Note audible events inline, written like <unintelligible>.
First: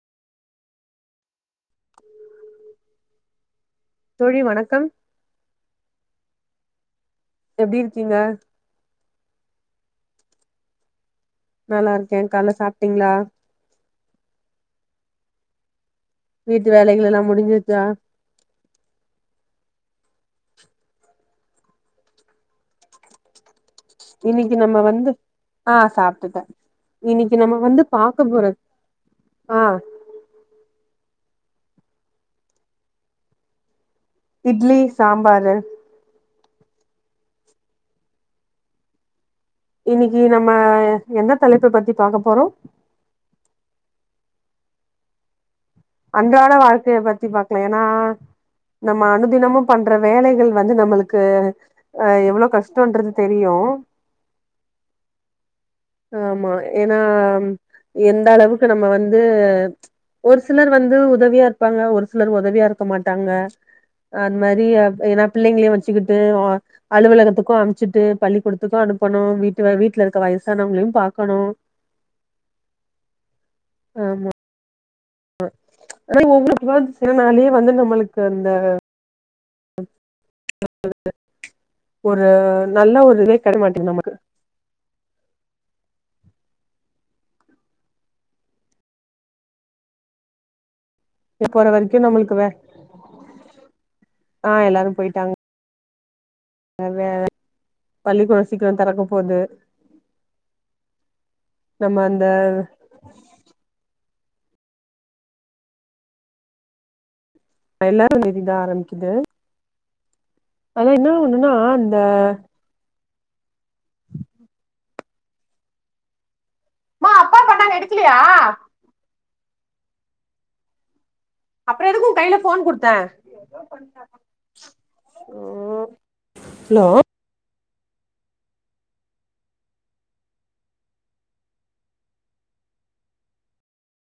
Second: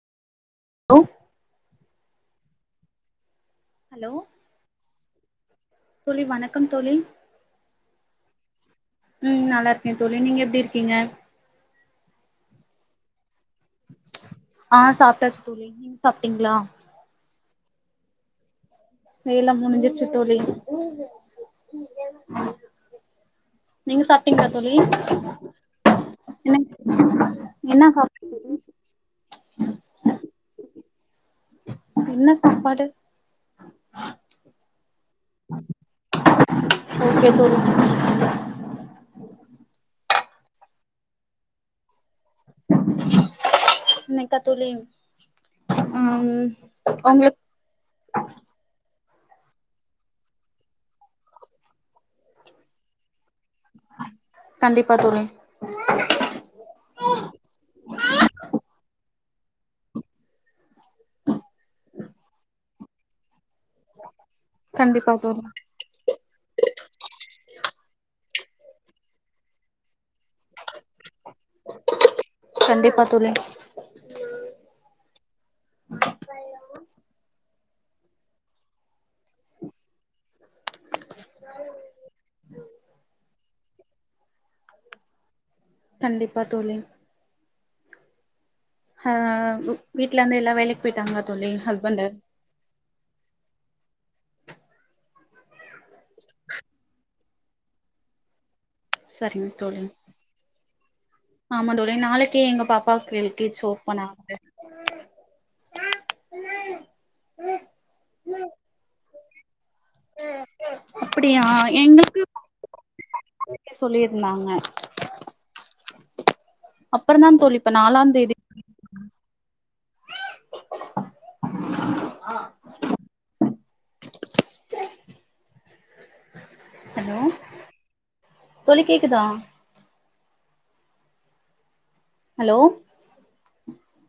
உ உம் ஹலோ தோழி வணக்கம் தோழி வணக்கம் தோழி எப்டி இருக்கீங்க ம் நல்லா இருக்கே தோழி நீங்க எப்டி இருக்கீங்க நல்லா இருக்க கால்ல சாப்டீங்களா ஆ சாப்டாச்சு தோழி நீங்க சாப் வீட்டு வேலைகள் எல்லா முடிஞ்சிருச்சா வேல முடிஞ்சிருச்சு தோழி நீங்க சாப்டீங்களா இன்னைக்கு தோழி நம்ம வந்து ஆ சாப்ட்டுட என்ன இன்னைக்கு நம்ம வந்து என்ன பாக்க சாப்ட்டீங்க தோழி? போறது ஆ என்ன சாப்பாடு இட்லி சாம்பாரு ஓகே தோழி இன்னைக்கு நம்ம எந்த தலைப்ப பத்தி பாக்க போறோம் கா தோழி ம் அன்றாட வாழ்க்கைய பத்தி உங்களுக்கு பாக்கலாம் ஏனா நம்ம அனுதினமும் பண்ற வேலைகள் வந்து நம்மளுக்கு அ எவ்வளோ கஷ்டம்ன்றது கண்டிப்பா தோழி ஆமா ஏனா எந்த அளவுக்கு நம்ம வந்து ஒரு சிலர் வந்து உதவியா இருப்பாங்க ஒரு சிலர் உதவியா இருக்க மாட்டாங்க அது மாரி கண்டிப்பா ஏனா தோழி பிள்ளைங்களையும் வச்சுக்கிட்டு் அலுவலகத்துக்கும் அமுச்சுட்டு பள்ளி கொடுத்துக்கும் அனுப்பனும் வீட்டு வீட்டுல இருக்க வ சனங்களையும் பாக்கணும் கண்டிப்பா தோழி ஆமா ஆனா ஒவ்வருளுக்குாவ சிலனாலயே வந்து நம்மளுக்கு அந்த ஒரு நல்ல ஒரு கிட மாட்டீங்க நமக்கு கண்டிப்பா தோழி ஹா வீட்லந்து எல்லாம் வேலைக் போற வரைக்கும் நம்மளுக்கு வே ஆ எல்லாரும் போயிட்டாங்க வே பள்ளிக்கூடோ சீக்கிரம் தறக்க போது சரிங்க தோழி ஆமா தோழி நம்ம அந்த நாளைக்கு எங்க பாப்பாக்கு எல் கே ஜி ஓபண்ணாகுது ச ந <unintelligible> எல்லாரும் வேதிதான் ஆரம்பிக்குது அத என்ன அப்படியா ஒன்னுன்னா அந்த எங்களுக்கு சொல்லியிருந்தாங்க மா அப்புறம் தா அப்பா தோழி இப்ப பண்ணாங்க நாலாம் எடுக்கலையா தேதி <unintelligible> அப்றோ எதுக்கு உ கையில ஃபோன் குடுத்தே ச்சே ஹலோ தோழி கேக்குதா ஹலோ